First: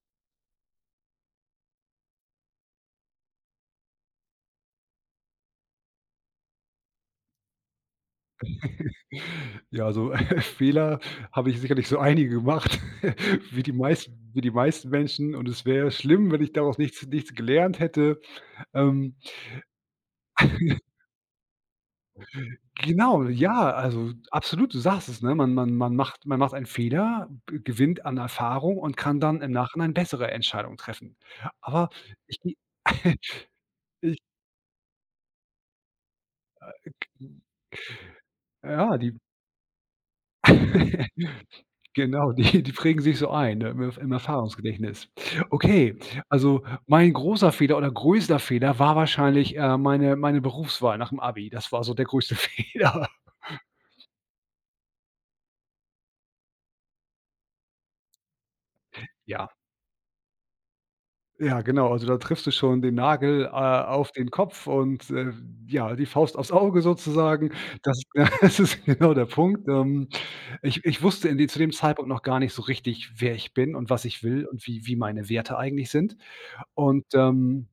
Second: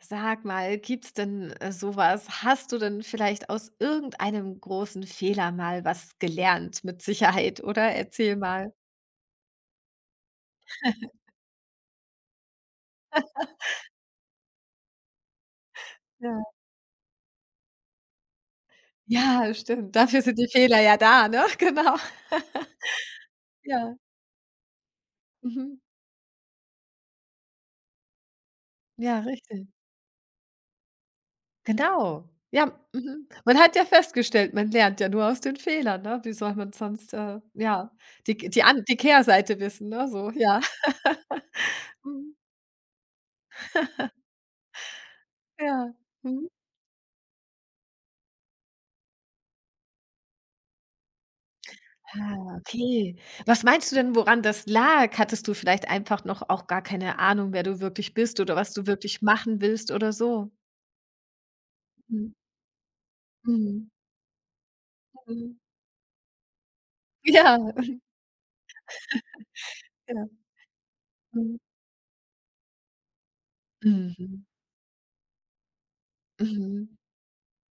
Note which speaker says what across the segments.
Speaker 1: Sag mal, gibt's denn sowas? Hast du denn vielleicht aus irgendeinem großen Fehler mal was gelernt mit Sicherheit, oder? Erzähl mal.
Speaker 2: Ja, also Fehler habe ich sicherlich so einige gemacht, wie die meisten Menschen und es wäre schlimm, wenn
Speaker 1: Ja.
Speaker 2: ich daraus nichts gelernt hätte. Ähm,
Speaker 1: Ja, stimmt. Dafür sind die Fehler ja da, ne? Genau.
Speaker 2: genau, ja,
Speaker 1: Ja.
Speaker 2: also absolut, du sagst es, ne? Man man
Speaker 1: Mhm.
Speaker 2: man macht man macht einen Fehler, b gewinnt an Erfahrung und kann
Speaker 1: Ja,
Speaker 2: dann im
Speaker 1: richtig.
Speaker 2: Nachhinein bessere Entscheidungen treffen. Aber
Speaker 1: Genau.
Speaker 2: ich
Speaker 1: Ja, mhm. Man hat ja festgestellt, man lernt ja nur aus den Fehlern, ne? Wie soll man sonst, ja, die, die an
Speaker 2: ja,
Speaker 1: die
Speaker 2: die
Speaker 1: Kehrseite wissen, ne? So, ja.
Speaker 2: Genau,
Speaker 1: Mhm.
Speaker 2: die die prägen sich so ein, ne, im Erfahrungsgedächtnis.
Speaker 1: Ja.
Speaker 2: Okay,
Speaker 1: Mhm.
Speaker 2: also mein großer Fehler oder größter Fehler war wahrscheinlich, meine Berufswahl nach'm Abi. Das war so der größte
Speaker 1: Ah,
Speaker 2: Fehler.
Speaker 1: okay. Was meinst du denn, woran das lag? Hattest du vielleicht einfach noch auch gar keine Ahnung, wer du wirklich bist oder was du wirklich
Speaker 2: Ja,
Speaker 1: machen willst oder so?
Speaker 2: ja, genau. Also da
Speaker 1: Mhm.
Speaker 2: triffst du schon den Nagel,
Speaker 1: Mhm.
Speaker 2: auf den Kopf und,
Speaker 1: Mhm.
Speaker 2: ja, die Faust aufs Auge sozusagen.
Speaker 1: Ja,
Speaker 2: Das das ist genau der Punkt.
Speaker 1: ja.
Speaker 2: Ich wusste in de
Speaker 1: Mhm.
Speaker 2: zu dem Zeitpunkt noch gar nicht so richtig, wer ich bin und was ich
Speaker 1: Mhm.
Speaker 2: will und wie meine Werte eigentlich sind.
Speaker 1: Mhm.
Speaker 2: Und,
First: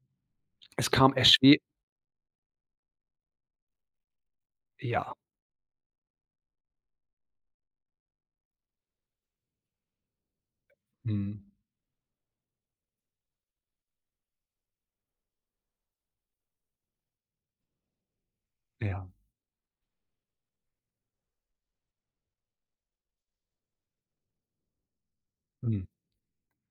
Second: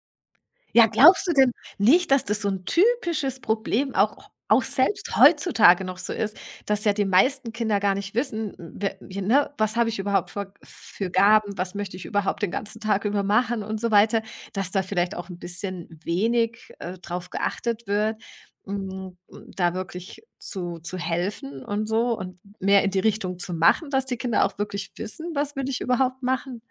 Speaker 1: Ja,
Speaker 2: Es kam
Speaker 1: glaubst du denn
Speaker 2: erschwe
Speaker 1: nicht, dass das so 'n typisches Problem auch
Speaker 2: ja.
Speaker 1: selbst heutzutage noch so ist, dass ja die meisten Kinder gar nicht wissen, w w ne, was habe ich überhaupt für
Speaker 2: Mhm.
Speaker 1: Gaben, was möchte ich überhaupt den ganzen Tag über machen und so weiter, dass da vielleicht auch 'n bisschen wenig, drauf geachtet wird,
Speaker 2: Ja.
Speaker 1: hm, da wirklich zu helfen und so und mehr in die Richtung zu machen, dass die Kinder auch wirklich wissen: „Was will ich
Speaker 2: Mhm.
Speaker 1: überhaupt machen?“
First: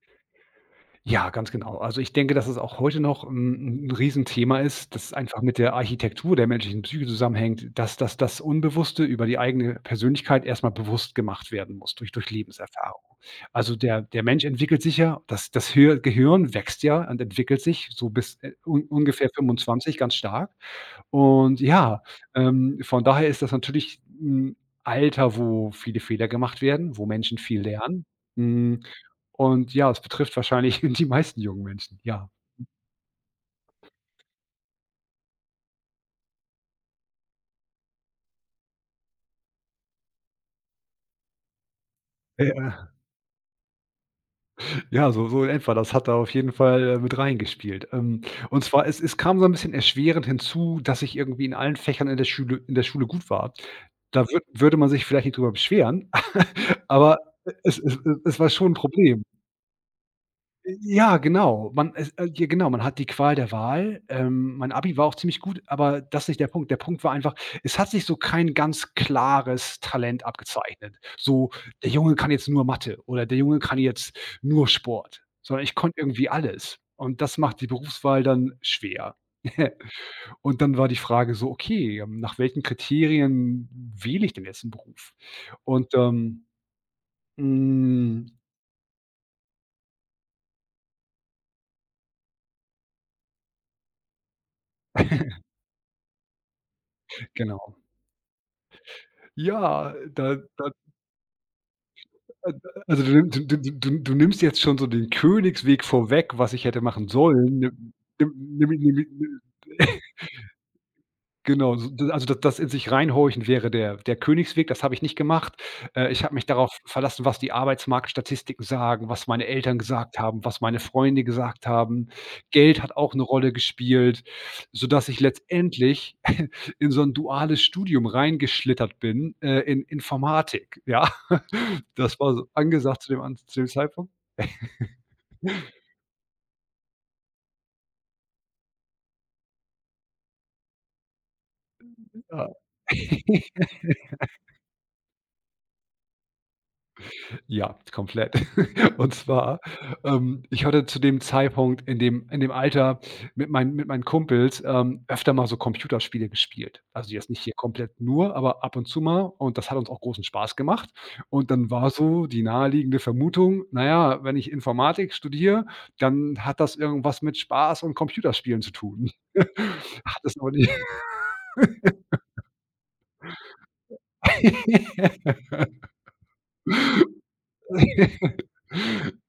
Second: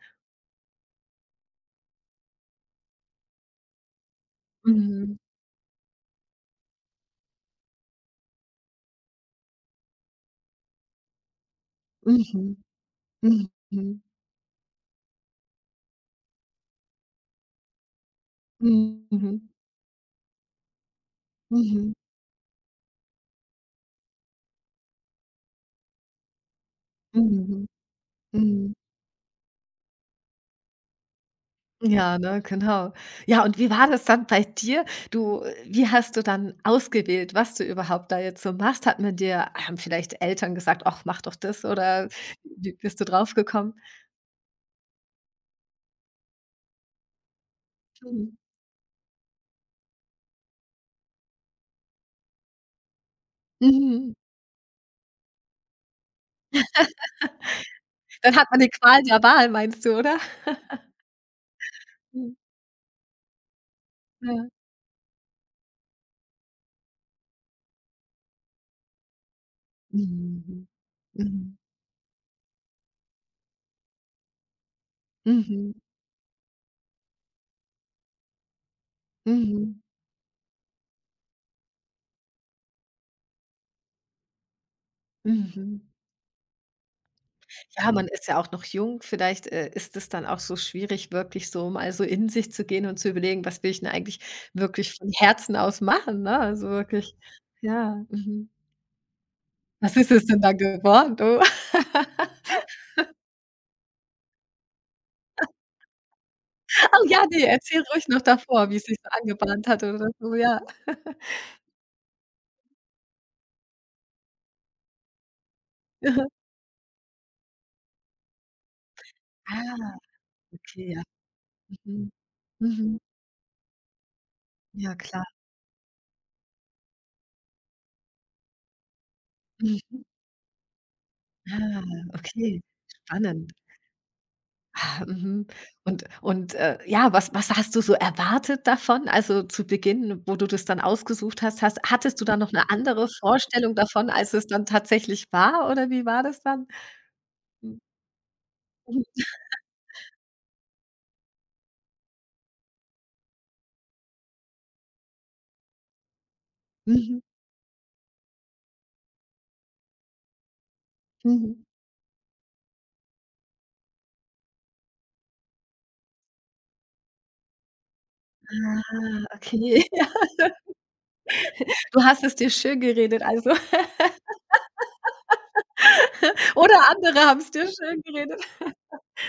Speaker 2: Ja, ganz genau. Also, ich denke, dass es auch heute noch 'n Riesenthema ist, das
Speaker 1: Mhm.
Speaker 2: einfach mit der Architektur der menschlichen Psyche zusammenhängt, dass das Unbewusste über die eigene Persönlichkeit erst mal bewusst gemacht werden muss durch
Speaker 1: Mhm.
Speaker 2: Lebenserfahrung.
Speaker 1: Mhm.
Speaker 2: Also, der der Mensch entwickelt sich ja das das Hir Gehirn wächst ja und entwickelt sich so bis, un
Speaker 1: Mhm.
Speaker 2: ungefähr
Speaker 1: Mhm.
Speaker 2: 25 ganz stark. Und
Speaker 1: Mhm.
Speaker 2: ja, von daher ist das natürlich 'n Alter, wo viele Fehler gemacht werden, wo Menschen viel
Speaker 1: Mhm.
Speaker 2: lernen.
Speaker 1: Mhm.
Speaker 2: Hm, und ja, es betrifft wahrscheinlich die meisten jungen Menschen,
Speaker 1: Ja,
Speaker 2: ja.
Speaker 1: ne, genau. Ja, und wie war das dann bei dir? Du Wie hast du dann ausgewählt, was du überhaupt da jetzt so machst? Hat man dir Haben vielleicht Eltern gesagt: „Ach, mach doch das“, oder wie
Speaker 2: Ja,
Speaker 1: bist du drauf gekommen?
Speaker 2: ja, so in etwa. Das hat da auf jeden Fall, mit reingespielt.
Speaker 1: Mhm.
Speaker 2: Und zwar es kam so 'n bisschen erschwerend hinzu, dass ich irgendwie in allen Fächern in der Schule gut war.
Speaker 1: Mhm.
Speaker 2: Da würde man sich vielleicht nicht drüber beschweren, aber es
Speaker 1: Dann
Speaker 2: es war
Speaker 1: hat man die
Speaker 2: schon 'n
Speaker 1: Qual der
Speaker 2: Problem.
Speaker 1: Wahl, meinst du, oder?
Speaker 2: Ja, genau. Man es
Speaker 1: Mhm.
Speaker 2: ja genau, man hat die Qual der Wahl.
Speaker 1: Ja.
Speaker 2: Mein Abi war auch ziemlich gut, aber das ist nicht der Punkt. Der Punkt war einfach, es hat sich so kein ganz klares Talent
Speaker 1: Mhm.
Speaker 2: abgezeichnet. So,
Speaker 1: Mhm.
Speaker 2: der Junge kann jetzt nur Mathe oder der Junge kann jetzt nur Sport, sondern
Speaker 1: Mhm.
Speaker 2: ich konnte irgendwie alles. Und das macht die Berufswahl dann schwer.
Speaker 1: Mhm.
Speaker 2: Und dann war die Frage so: „Okay, nach welchen Kriterien wähle ich denn jetzt 'n Beruf?“
Speaker 1: Mhm. Mhm.
Speaker 2: Und,
Speaker 1: Ja, man
Speaker 2: hm,
Speaker 1: ist ja auch noch jung. Vielleicht, ist es dann auch so schwierig, wirklich so mal so in sich zu gehen und zu überlegen: „Was will ich denn eigentlich wirklich von Herzen aus machen“, ne? Also wirklich,
Speaker 2: genau.
Speaker 1: ja, mhm.
Speaker 2: Ja,
Speaker 1: Was ist es
Speaker 2: da
Speaker 1: denn da
Speaker 2: da
Speaker 1: geworden, du?
Speaker 2: also, du nimm du du du du nimmst jetzt schon so den Königsweg vorweg, was ich hätte
Speaker 1: Oh
Speaker 2: machen
Speaker 1: ja,
Speaker 2: sollen.
Speaker 1: nee. Erzähl ruhig noch
Speaker 2: Nimm
Speaker 1: davor,
Speaker 2: nimm
Speaker 1: wie es
Speaker 2: nimm
Speaker 1: sich so
Speaker 2: nimm,
Speaker 1: angebahnt hat oder so, ja.
Speaker 2: Genau, so d also, das das in sich reinhorchen wäre der der Königsweg, das habe ich nicht gemacht. Ich habe mich darauf verlassen, was die Arbeitsmarktstatistiken sagen, was meine Eltern
Speaker 1: Ah,
Speaker 2: gesagt haben, was meine
Speaker 1: okay, ja.
Speaker 2: Freunde gesagt haben.
Speaker 1: Mhm.
Speaker 2: Geld hat
Speaker 1: Mhm.
Speaker 2: auch 'ne Rolle gespielt,
Speaker 1: Ja,
Speaker 2: sodass ich
Speaker 1: klar.
Speaker 2: letztendlich in so 'n duales Studium reingeschlittert bin, in
Speaker 1: Mhm.
Speaker 2: Informatik, ja.
Speaker 1: Ah,
Speaker 2: Das war so
Speaker 1: okay.
Speaker 2: angesagt
Speaker 1: Spannend.
Speaker 2: zu dem Zeitpunkt.
Speaker 1: Ah, mhm. Und ja, was hast du so erwartet davon? Also, zu Beginn, wo du das dann ausgesucht hast, hattest du da
Speaker 2: Ja.
Speaker 1: noch eine andere Vorstellung davon, als es dann tatsächlich war, oder wie war das dann?
Speaker 2: Ja,
Speaker 1: Mhm,
Speaker 2: komplett. Und
Speaker 1: mhm,
Speaker 2: zwar, ich hatte zu dem Zeitpunkt in dem Alter mit meinen Kumpels, öfter mal so Computerspiele gespielt. Also
Speaker 1: mhm.
Speaker 2: jetzt nicht hier komplett nur, aber ab und zu mal und das hat uns auch großen Spaß gemacht. Und
Speaker 1: Mhm.
Speaker 2: dann war so die naheliegende Vermutung: Naja, wenn ich Informatik studiere, dann hat das irgendwas mit Spaß und Computerspielen zu
Speaker 1: Ah,
Speaker 2: tun.“
Speaker 1: okay.
Speaker 2: Hat es aber nicht.
Speaker 1: Du hast es dir schön geredet also, oder andere haben es dir schön geredet.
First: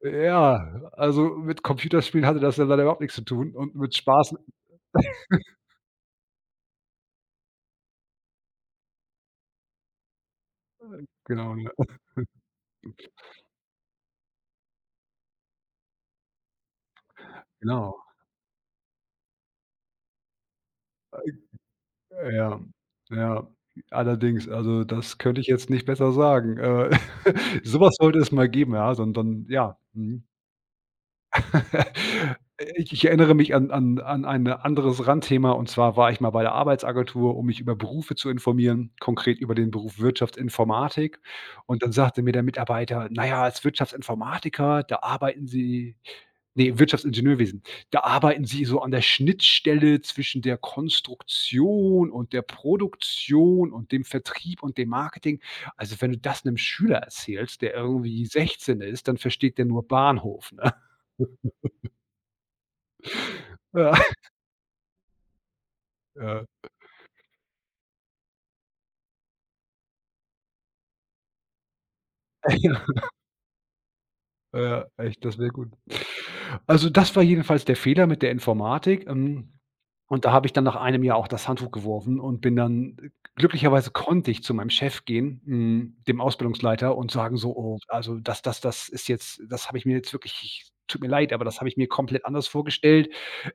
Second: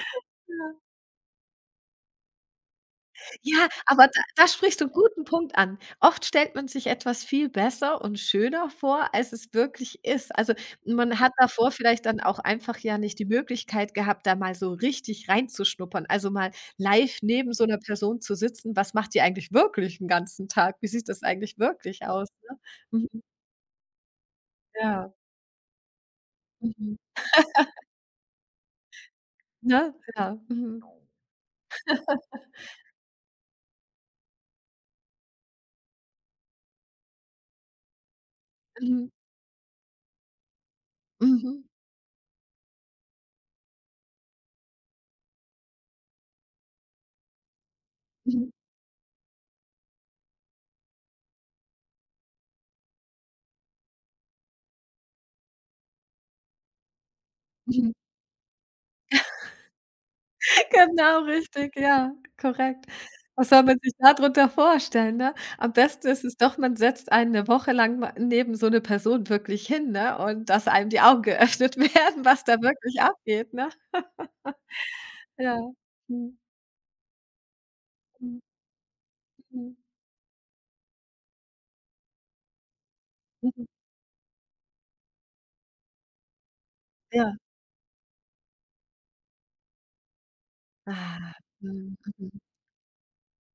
Speaker 2: Ja, also mit Computerspielen hatte das ja leider überhaupt nichts zu tun
Speaker 1: Ja,
Speaker 2: und mit
Speaker 1: aber da
Speaker 2: Spaß
Speaker 1: da sprichst du 'n guten Punkt an. Oft stellt man sich etwas viel besser und schöner vor, als es wirklich ist. Also, man hat
Speaker 2: genau, ja,
Speaker 1: davor vielleicht dann auch einfach ja nicht die Möglichkeit gehabt, da mal so richtig reinzuschnuppern, also mal live neben so einer
Speaker 2: genau.
Speaker 1: Person zu sitzen. Was macht die eigentlich wirklich 'n ganzen Tag? Wie sieht das eigentlich wirklich aus, ne?
Speaker 2: Ja,
Speaker 1: Mhm,
Speaker 2: ja, allerdings, also
Speaker 1: ja,
Speaker 2: das könnte ich jetzt nicht besser sagen.
Speaker 1: mhm,
Speaker 2: So sollte es mal geben, ja, so 'n so ja,
Speaker 1: ne?
Speaker 2: mhm.
Speaker 1: Ja, mhm,
Speaker 2: Ich erinnere mich an ein anderes Randthema und zwar war ich mal bei der Arbeitsagentur, um mich über Berufe zu informieren,
Speaker 1: mhm,
Speaker 2: konkret über den Beruf Wirtschaftsinformatik.
Speaker 1: mhm,
Speaker 2: Und dann sagte mir der Mitarbeiter: „Naja, als Wirtschaftsinformatiker, da arbeiten Sie“ nee, Wirtschaftsingenieurwesen: „Da arbeiten
Speaker 1: mhm,
Speaker 2: Sie so an der Schnittstelle zwischen der Konstruktion und der Produktion und dem Vertrieb und dem Marketing.“ Also, wenn du das einem Schüler erzählst, der
Speaker 1: mhm.
Speaker 2: irgendwie 16 ist, dann versteht der nur Bahnhof, ne?
Speaker 1: Genau, richtig, ja, korrekt. Was soll man sich da drunter vorstellen, ne? Am besten ist es
Speaker 2: Ja.
Speaker 1: doch, man setzt einen 'ne Woche lang ma neben so 'ne Person wirklich hin, ne, und dass einem die Augen geöffnet werden, was da
Speaker 2: Ja,
Speaker 1: wirklich abgeht, ne?
Speaker 2: ja, echt, das wäre
Speaker 1: Ja.
Speaker 2: gut.
Speaker 1: Mhm.
Speaker 2: Also, das war jedenfalls der Fehler mit der
Speaker 1: Mhm.
Speaker 2: Informatik,
Speaker 1: Mhm.
Speaker 2: und da habe ich dann nach einem Jahr auch das Handtuch geworfen und bin dann
Speaker 1: Mhm.
Speaker 2: glücklicherweise konnte ich zu meinem Chef gehen, hm, dem Ausbildungsleiter und
Speaker 1: Ja.
Speaker 2: sagen so: „Oh, also das das ist jetzt das habe ich mir jetzt wirklich tut mir leid,
Speaker 1: Ah.
Speaker 2: aber das habe ich mir
Speaker 1: Mhm.
Speaker 2: komplett
Speaker 1: Mhm.
Speaker 2: anders vorgestellt.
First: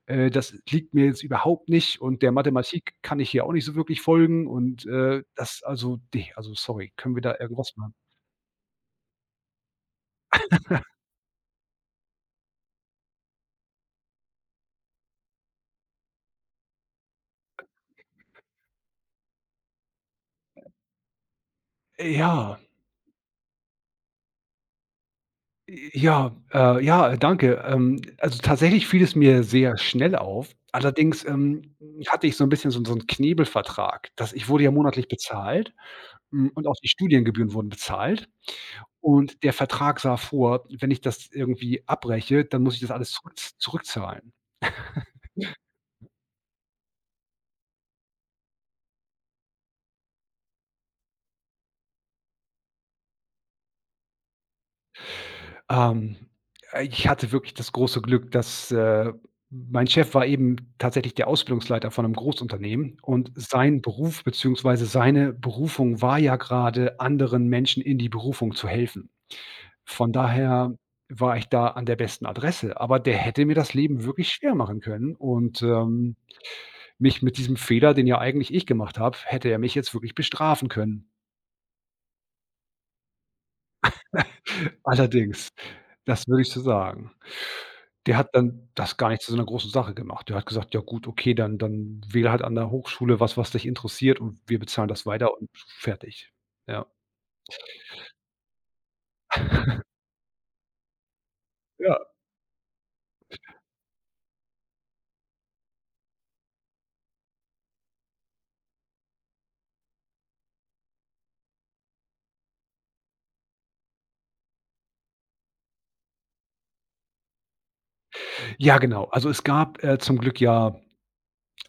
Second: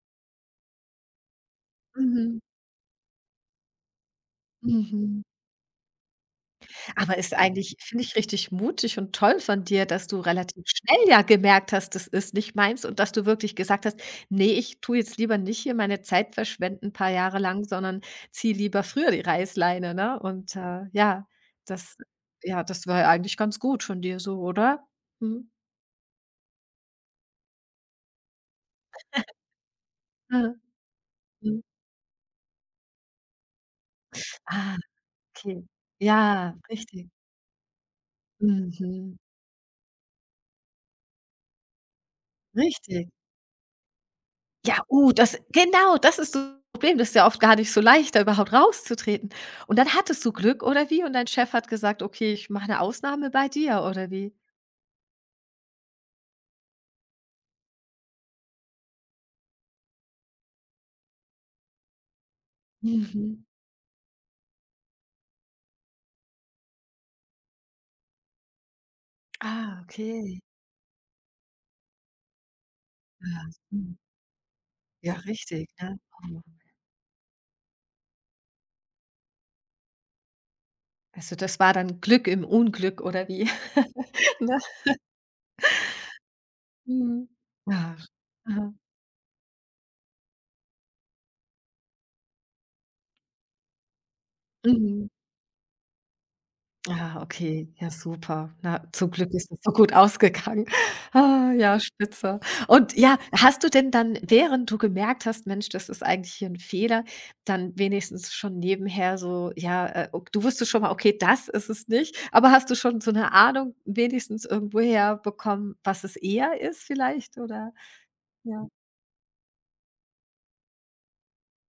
Speaker 2: Das liegt mir jetzt überhaupt nicht und der
Speaker 1: Mhm.
Speaker 2: Mathematik kann ich hier auch nicht so wirklich folgen und,
Speaker 1: Mhm.
Speaker 2: das also, ne, also sorry, können
Speaker 1: Aber
Speaker 2: wir
Speaker 1: ist
Speaker 2: da
Speaker 1: eigentlich,
Speaker 2: irgendwas machen?“
Speaker 1: finde ich, richtig mutig und toll von dir, dass du relativ schnell ja gemerkt hast, das ist nicht meins, und dass du wirklich gesagt hast: „Nee, ich tue jetzt lieber nicht hier meine Zeit verschwenden 'n paar Jahre lang, sondern ziehe lieber früher die Reißleine“, ne? Und, ja, das
Speaker 2: Ja,
Speaker 1: ja, das war ja eigentlich ganz gut von dir so, oder? Mhm.
Speaker 2: ja, ja, danke. Also, tatsächlich fiel es mir sehr schnell auf.
Speaker 1: Ja.
Speaker 2: Allerdings,
Speaker 1: Mhm.
Speaker 2: hatte ich so ein bisschen so 'n Knebelvertrag, dass ich wurde ja
Speaker 1: Ah,
Speaker 2: monatlich
Speaker 1: okay.
Speaker 2: bezahlt, hm,
Speaker 1: Ja,
Speaker 2: und auch die
Speaker 1: richtig.
Speaker 2: Studiengebühren wurden bezahlt.
Speaker 1: Mhm.
Speaker 2: Und der Vertrag sah vor, wenn ich das irgendwie abbreche, dann muss ich das alles
Speaker 1: Richtig.
Speaker 2: zurückzahlen.
Speaker 1: Ja, das genau, das ist das Problem. Das ist ja oft gar nicht so leicht, da überhaupt rauszutreten. Und dann hattest du Glück, oder wie? Und dein Chef hat gesagt: „Okay, ich mache 'ne Ausnahme bei dir“, oder wie?
Speaker 2: Ähm, ich hatte wirklich das große Glück, dass, mein Chef war eben tatsächlich der Ausbildungsleiter von 'nem Großunternehmen und
Speaker 1: Mhm.
Speaker 2: sein Beruf beziehungsweise seine Berufung war ja gerade anderen Menschen in die Berufung zu helfen.
Speaker 1: Ah,
Speaker 2: Von
Speaker 1: okay.
Speaker 2: daher war ich da an der besten Adresse, aber der hätte
Speaker 1: Ja,
Speaker 2: mir das
Speaker 1: mhm.
Speaker 2: Leben wirklich schwer machen
Speaker 1: Ja,
Speaker 2: können und,
Speaker 1: richtig, ne? Oh.
Speaker 2: mich mit diesem Fehler, den ja eigentlich ich gemacht habe, hätte er mich jetzt wirklich bestrafen können.
Speaker 1: Also, das war dann Glück im Unglück, oder wie? Ne?
Speaker 2: Allerdings, das würde ich so sagen.
Speaker 1: Mhm. Ach.
Speaker 2: Der hat dann
Speaker 1: Aha.
Speaker 2: das gar nicht zu so 'ner großen Sache gemacht. Der hat gesagt: „Ja gut, okay, dann wähle halt an der Hochschule was, was dich interessiert und wir bezahlen das
Speaker 1: Mhm.
Speaker 2: weiter und fertig.“ Ja.
Speaker 1: Ah, okay, ja, super. Na, zum Glück ist das so gut ausgegangen. Ah, ja,
Speaker 2: Ja.
Speaker 1: spitze. Und ja, hast du denn dann, während du gemerkt hast: „Mensch, das ist eigentlich hier ein Fehler“, dann wenigstens schon nebenher so, ja, ok, du wusstest schon mal: „Okay, das ist es nicht“, aber hast du schon so eine Ahnung wenigstens irgendwoher bekommen, was es eher ist vielleicht oder ja?
Speaker 2: Ja, genau. Also, es gab, zum Glück ja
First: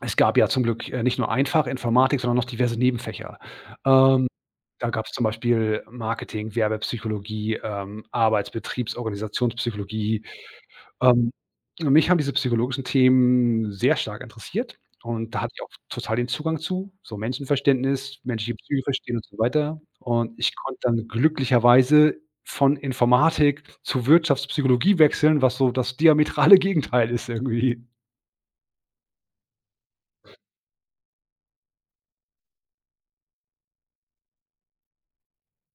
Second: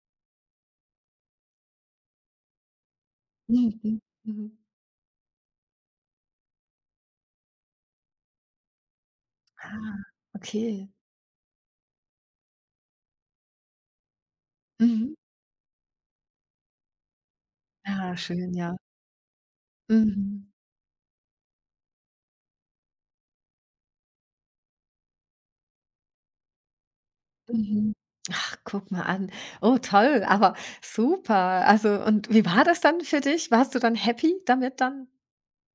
Speaker 2: es gab ja zum Glück, nicht nur ein Fach Informatik, sondern noch diverse Nebenfächer.
Speaker 1: Mhm, mhm,
Speaker 2: Ähm,
Speaker 1: mhm.
Speaker 2: da gab's zum Beispiel Marketing, Werbepsychologie, Arbeits Betriebs
Speaker 1: Ah,
Speaker 2: Organisationspsychologie.
Speaker 1: okay.
Speaker 2: Ähm, mich haben diese psychologischen Themen sehr stark interessiert
Speaker 1: Mhm.
Speaker 2: und da hatte ich auch total den Zugang zu, so
Speaker 1: Ah,
Speaker 2: Menschenverständnis,
Speaker 1: schön,
Speaker 2: menschliche
Speaker 1: ja.
Speaker 2: Psyche verstehen und so weiter. Und
Speaker 1: Mhm.
Speaker 2: ich konnte dann glücklicherweise von Informatik zu Wirtschaftspsychologie wechseln, was so das diametrale Gegenteil ist irgendwie.
Speaker 1: Mhm. Ach, guck mal an. Oh, toll, aber super. Also, und wie war das dann für dich? Warst du dann happy damit dann?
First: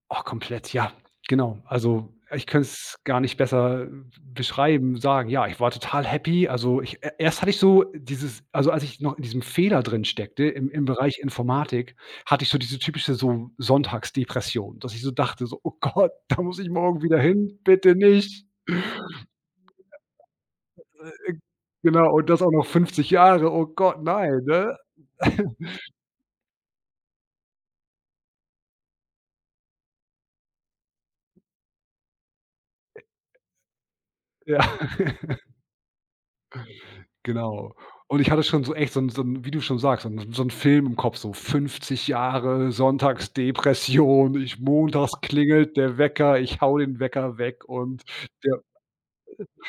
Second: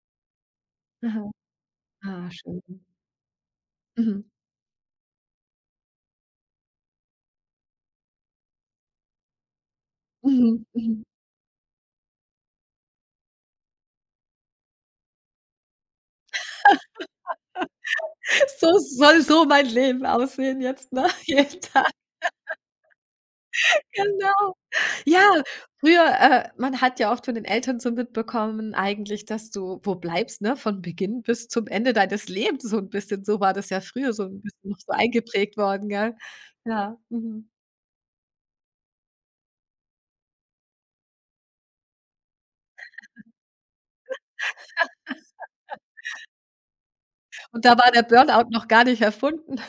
Speaker 2: Oh, komplett, ja,
Speaker 1: Aha.
Speaker 2: genau. Also,
Speaker 1: Ah,
Speaker 2: ich
Speaker 1: schön.
Speaker 2: könnte es gar nicht besser
Speaker 1: Mhm.
Speaker 2: beschreiben, sagen. Ja, ich war total happy. Also, ich e erst hatte ich so dieses also, als ich noch in diesem Fehler drin steckte
Speaker 1: Mhm.
Speaker 2: im
Speaker 1: Mhm.
Speaker 2: Bereich Informatik, hatte ich so diese typische so Sonntagsdepression, dass ich so dachte so: „Oh Gott, da muss ich morgen wieder hin, bitte nicht.“
Speaker 1: So soll so mein Leben aussehen jetzt, ne?
Speaker 2: Äh,
Speaker 1: Jeden Tag.
Speaker 2: genau, und das auch noch 50 Jahre. Oh Gott, nein,
Speaker 1: Genau.
Speaker 2: ne?
Speaker 1: Ja, früher, man hat ja oft von den Eltern so mitbekommen eigentlich, dass du, wo bleibst, ne, von Beginn bis zum Ende deines Lebens so ein bisschen. So war das ja früher so ein
Speaker 2: Ja.
Speaker 1: bisschen noch so eingeprägt worden, gell? Ja, mhm.
Speaker 2: Genau. Und ich hatte schon so echt so 'n wie du schon sagst, so 'n Film im Kopf, so 50 Jahre Sonntagsdepression, ich montags klingelt der Wecker, ich hau den Wecker weg
Speaker 1: Und da war
Speaker 2: und
Speaker 1: der Burnout
Speaker 2: der
Speaker 1: noch gar nicht erfunden.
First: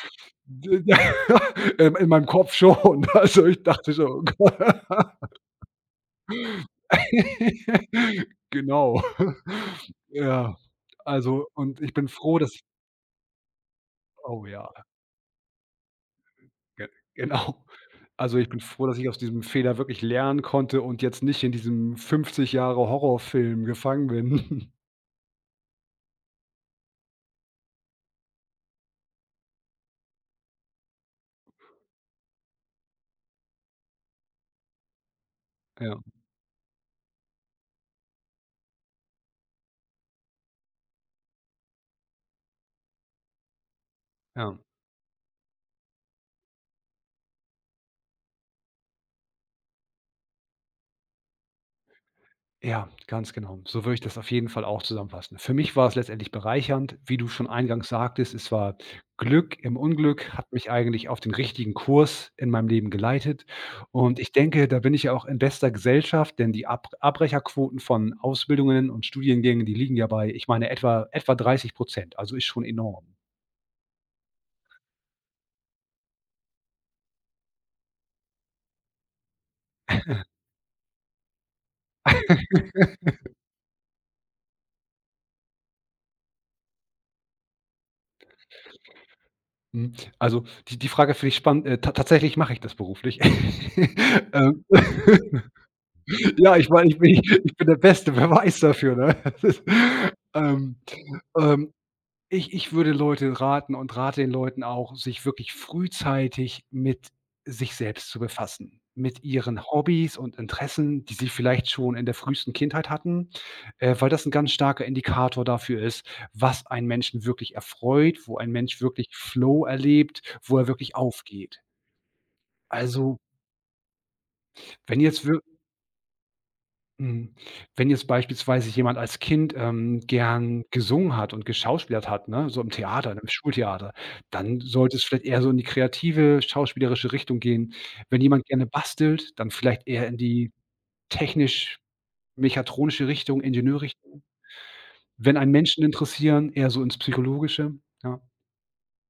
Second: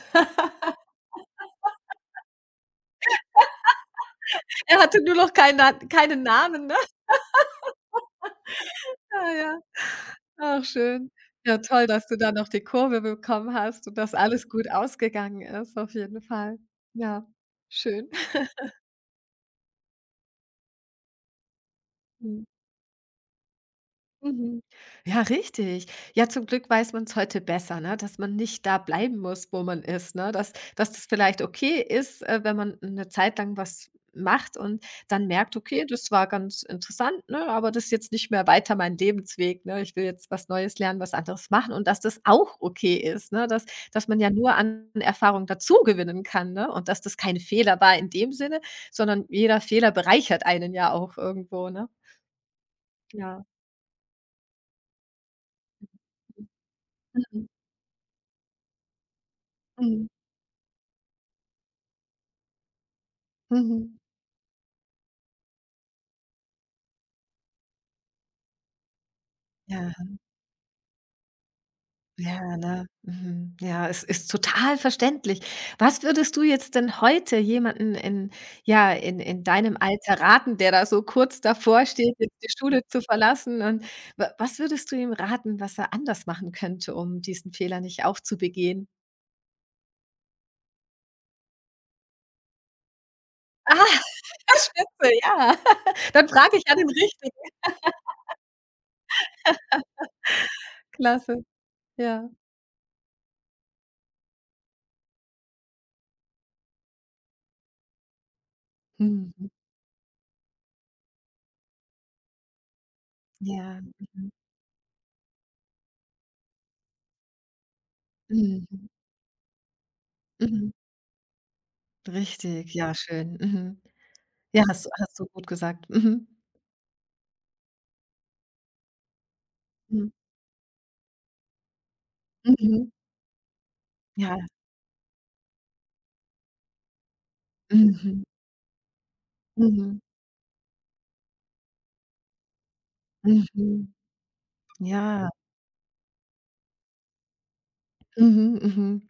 Speaker 2: d ja, in meinem Kopf schon. Also, ich dachte so: „Oh Gott.“
Speaker 1: Er hatte nur noch keinen keinen Namen, ne?
Speaker 2: Genau.
Speaker 1: Ja, ja.
Speaker 2: Ja,
Speaker 1: Ach, schön.
Speaker 2: also
Speaker 1: Ja,
Speaker 2: und
Speaker 1: toll,
Speaker 2: ich
Speaker 1: dass
Speaker 2: bin
Speaker 1: du da
Speaker 2: froh,
Speaker 1: noch
Speaker 2: dass
Speaker 1: die Kurve bekommen hast und dass
Speaker 2: oh
Speaker 1: alles
Speaker 2: ja.
Speaker 1: gut ausgegangen ist, auf jeden Fall.
Speaker 2: Ge
Speaker 1: Ja,
Speaker 2: Genau.
Speaker 1: schön.
Speaker 2: Also, ich bin froh, dass ich aus diesem Fehler wirklich lernen konnte und jetzt nicht in diesem
Speaker 1: Mhm.
Speaker 2: 50 Jahre Horrorfilm gefangen
Speaker 1: Mhm.
Speaker 2: bin.
Speaker 1: Ja, richtig. Ja, zum Glück weiß man es heute besser, ne, dass man nicht da bleiben muss, wo man ist, ne? Dass das vielleicht okay ist, wenn man eine Zeit lang was macht und dann merkt: „Okay,
Speaker 2: Ja,
Speaker 1: das war ganz interessant, ne, aber das ist jetzt nicht mehr weiter mein Lebensweg, ne? Ich will jetzt was Neues lernen, was anderes machen“, und dass das auch okay ist, ne? Dass man ja nur
Speaker 2: ja.
Speaker 1: an Erfahrung dazu gewinnen kann, ne? Und dass das kein Fehler war in dem Sinne, sondern jeder Fehler bereichert einen ja auch irgendwo, ne?
Speaker 2: Ja, ganz
Speaker 1: Ja.
Speaker 2: genau. So würde ich das auf jeden Fall auch zusammenfassen. Für mich war es letztendlich
Speaker 1: Mhm.
Speaker 2: bereichernd, wie du schon
Speaker 1: Mhm.
Speaker 2: eingangs sagtest, es war Glück im
Speaker 1: Mhm.
Speaker 2: Unglück, hat mich eigentlich auf den richtigen Kurs in meinem Leben geleitet
Speaker 1: Mhm.
Speaker 2: und ich denke, da bin ich ja auch in bester Gesellschaft, denn die Ab Abbrecherquoten von Ausbildungen und Studiengängen, die
Speaker 1: Ja,
Speaker 2: liegen ja bei ich meine, etwa 30%. Also ist
Speaker 1: ja,
Speaker 2: schon
Speaker 1: ne?
Speaker 2: enorm.
Speaker 1: Mhm. Ja, es ist total verständlich. Was würdest du jetzt denn heute jemanden in, ja, in deinem Alter raten, der da so kurz davor steht, jetzt die Schule zu verlassen und wa was würdest du ihm raten, was er anders machen könnte, um diesen Fehler nicht auch zu begehen?
Speaker 2: Mhm. Also, die die Frage finde ich spannend. Ta tatsächlich mache ich das beruflich.
Speaker 1: Ah,
Speaker 2: Ähm,
Speaker 1: spitze, ja. Dann
Speaker 2: ja,
Speaker 1: frage ich
Speaker 2: ich
Speaker 1: ja
Speaker 2: meine,
Speaker 1: den Richtigen.
Speaker 2: ich bin der beste Beweis dafür, ne? ähm,
Speaker 1: Klasse,
Speaker 2: ähm
Speaker 1: ja.
Speaker 2: ich würde Leute raten und rate den Leuten auch, sich wirklich frühzeitig mit sich selbst zu befassen, mit
Speaker 1: Mhm.
Speaker 2: ihren Hobbys und Interessen, die sie vielleicht schon in der frühesten Kindheit hatten,
Speaker 1: Ja,
Speaker 2: weil das ein
Speaker 1: mhm.
Speaker 2: ganz starker Indikator dafür ist, was einen Menschen wirklich erfreut, wo ein Mensch
Speaker 1: Mhm.
Speaker 2: wirklich Flow erlebt, wo er
Speaker 1: Mhm.
Speaker 2: wirklich aufgeht.
Speaker 1: Richtig, ja,
Speaker 2: Also,
Speaker 1: schön. Mhm. Ja, hast du
Speaker 2: wenn
Speaker 1: hast
Speaker 2: jetzt
Speaker 1: du
Speaker 2: wir
Speaker 1: gut gesagt. Mhm.
Speaker 2: Mhm. Wenn jetzt beispielsweise jemand als Kind,
Speaker 1: Mhm.
Speaker 2: gern gesungen hat und geschauspielert hat, ne, so im
Speaker 1: Mhm.
Speaker 2: Theater, im Schultheater,
Speaker 1: Ja.
Speaker 2: dann sollte es vielleicht eher so in die kreative, schauspielerische Richtung gehen. Wenn
Speaker 1: Mhm.
Speaker 2: jemand gerne bastelt, dann vielleicht
Speaker 1: Mhm.
Speaker 2: eher in die technisch-mechatronische Richtung,
Speaker 1: Mhm.
Speaker 2: Ingenieurrichtung.
Speaker 1: Ja.
Speaker 2: Wenn einen Menschen interessieren, eher so ins Psychologische, ja.
Speaker 1: Mhm, mhm.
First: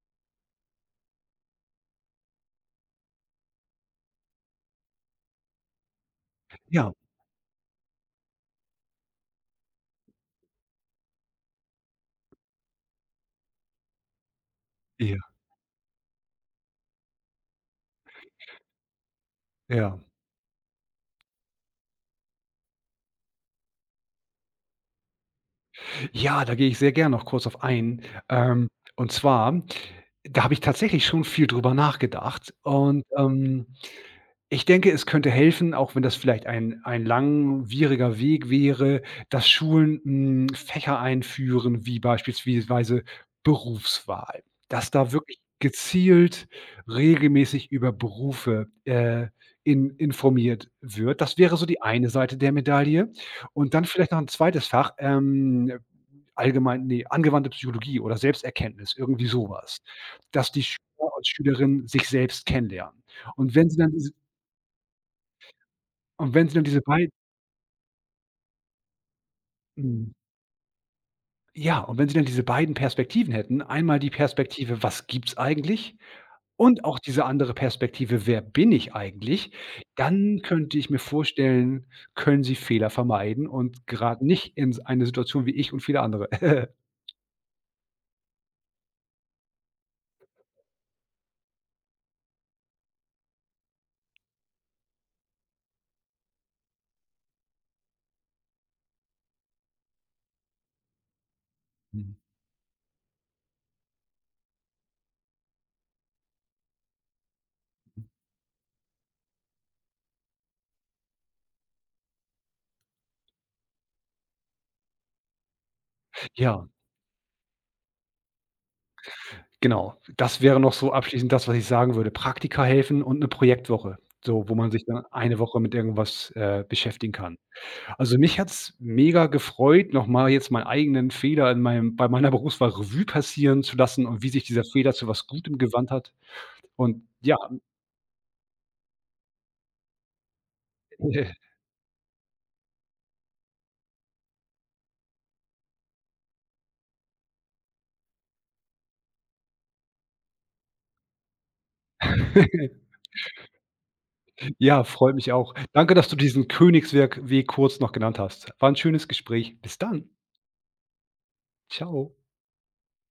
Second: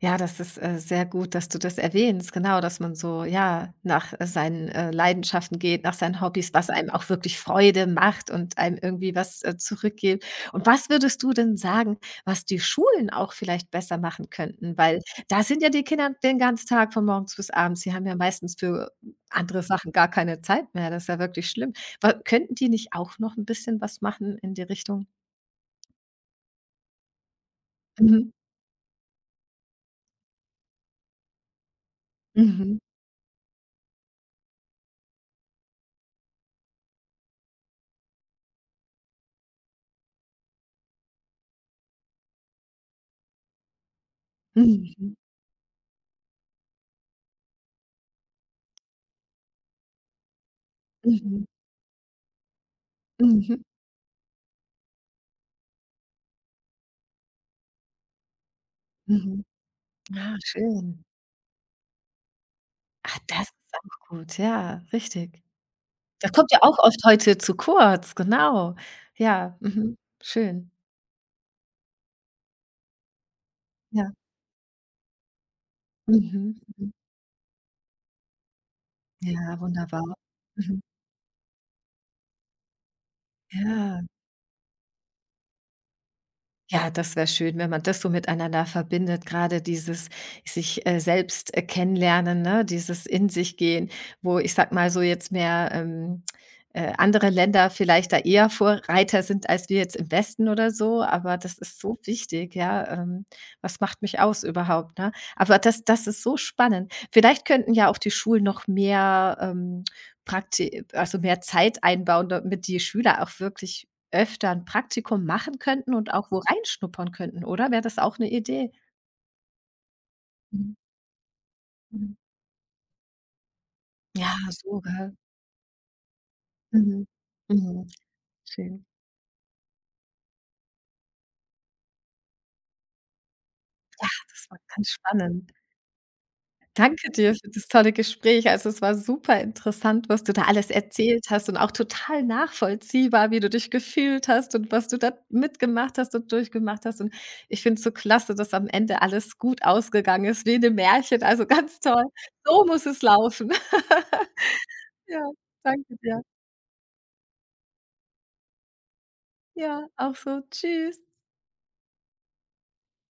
Speaker 1: Ja, das ist, sehr gut, dass du das erwähnst, genau, dass man so, ja, nach, seinen, Leidenschaften geht, nach seinen Hobbys, was einem
Speaker 2: Ja,
Speaker 1: auch wirklich Freude macht und einem irgendwie was, zurückgibt. Und was würdest du denn sagen, was die Schulen auch vielleicht besser machen könnten? Weil
Speaker 2: ja,
Speaker 1: da sind ja die Kinder den ganzen Tag von morgens bis abends. Sie haben ja meistens für andere Sachen
Speaker 2: ja.
Speaker 1: gar keine Zeit mehr. Das ist ja wirklich schlimm. Wa könnten die nicht auch noch ein bisschen was machen in die Richtung?
Speaker 2: Ja, da gehe ich sehr gern noch kurz auf ein.
Speaker 1: Mhm.
Speaker 2: Ähm, und zwar, da habe ich tatsächlich schon viel drüber nachgedacht
Speaker 1: Mhm.
Speaker 2: und, Ich denke, es könnte helfen, auch wenn das vielleicht ein langwieriger Weg wäre, dass Schulen, hm, Fächer einführen, wie beispielsweise Berufswahl.
Speaker 1: Mhm.
Speaker 2: Dass da
Speaker 1: Mhm.
Speaker 2: wirklich gezielt regelmäßig über Berufe, in informiert wird. Das
Speaker 1: Mhm.
Speaker 2: wäre so die eine Seite der Medaille.
Speaker 1: Mhm.
Speaker 2: Und dann vielleicht noch ein zweites Fach, allgemein ne, angewandte Psychologie oder Selbsterkenntnis, irgendwie
Speaker 1: Mhm.
Speaker 2: sowas.
Speaker 1: Ah,
Speaker 2: Dass die
Speaker 1: schön.
Speaker 2: Schüler und Schülerinnen sich selbst kennenlernen.
Speaker 1: Ah, das
Speaker 2: Und wenn
Speaker 1: ist
Speaker 2: sie dann
Speaker 1: auch gut, ja, richtig. Das
Speaker 2: und wenn
Speaker 1: kommt
Speaker 2: sie
Speaker 1: ja
Speaker 2: dann
Speaker 1: auch
Speaker 2: diese
Speaker 1: oft
Speaker 2: beiden,
Speaker 1: heute zu kurz, genau. Ja, mhm,
Speaker 2: mhm.
Speaker 1: schön.
Speaker 2: Ja, und wenn sie dann diese beiden Perspektiven hätten, einmal die
Speaker 1: Ja.
Speaker 2: Perspektive: „Was gibt's eigentlich?“
Speaker 1: Mhm,
Speaker 2: und
Speaker 1: mhm.
Speaker 2: auch diese andere Perspektive: „Wer bin ich eigentlich?“,
Speaker 1: Ja, wunderbar.
Speaker 2: dann könnte
Speaker 1: Mhm.
Speaker 2: ich mir vorstellen, können sie Fehler vermeiden und
Speaker 1: Ja.
Speaker 2: geraten nicht in s eine Situation wie ich und viele andere.
Speaker 1: Ja, das wäre schön, wenn man das so miteinander verbindet, gerade dieses sich, selbst, kennenlernen, ne, dieses in sich gehen, wo ich, sag mal, so jetzt mehr, andere Länder vielleicht da eher Vorreiter sind als wir jetzt im Westen oder so, aber das ist so
Speaker 2: Mhm.
Speaker 1: wichtig, ja. Was macht mich aus überhaupt, ne? Aber das ist so spannend. Vielleicht könnten ja auch die Schulen noch mehr, Prakti also mehr Zeit einbauen, damit die Schüler auch wirklich öfter ein Praktikum machen könnten und auch wo
Speaker 2: Ja,
Speaker 1: reinschnuppern könnten, oder? Wäre das auch 'ne Idee?
Speaker 2: genau. Das wäre noch
Speaker 1: Mhm,
Speaker 2: so abschließend das, was ich sagen würde.
Speaker 1: mhm.
Speaker 2: Praktika helfen und 'ne Projektwoche,
Speaker 1: Ja,
Speaker 2: so, wo man
Speaker 1: so,
Speaker 2: sich dann
Speaker 1: gell?
Speaker 2: eine Woche mit irgendwas,
Speaker 1: Mhm,
Speaker 2: beschäftigen kann.
Speaker 1: mhm,
Speaker 2: Also, mich hat's
Speaker 1: schön.
Speaker 2: mega gefreut, noch mal jetzt meinen eigenen Fehler in meinem bei meiner Berufswahl Revue passieren zu lassen
Speaker 1: Ah,
Speaker 2: und wie sich
Speaker 1: das war
Speaker 2: dieser
Speaker 1: ganz
Speaker 2: Fehler zu was
Speaker 1: spannend.
Speaker 2: Gutem gewandt hat. Und
Speaker 1: Danke dir
Speaker 2: ja,
Speaker 1: für das tolle Gespräch. Also, es war super interessant, was du da alles erzählt hast und auch total nachvollziehbar, wie du dich gefühlt hast und was du da mitgemacht hast und durchgemacht hast. Und ich finde es so klasse, dass am Ende alles gut ausgegangen ist, wie in 'nem Märchen. Also, ganz toll. So muss es laufen.
Speaker 2: ja, freut
Speaker 1: Ja,
Speaker 2: mich auch. Danke,
Speaker 1: danke
Speaker 2: dass du
Speaker 1: dir.
Speaker 2: diesen Königswerk Weg kurz noch genannt hast. War 'n schönes Gespräch. Bis
Speaker 1: Ja,
Speaker 2: dann.
Speaker 1: auch so. Tschüss.
Speaker 2: Ciao.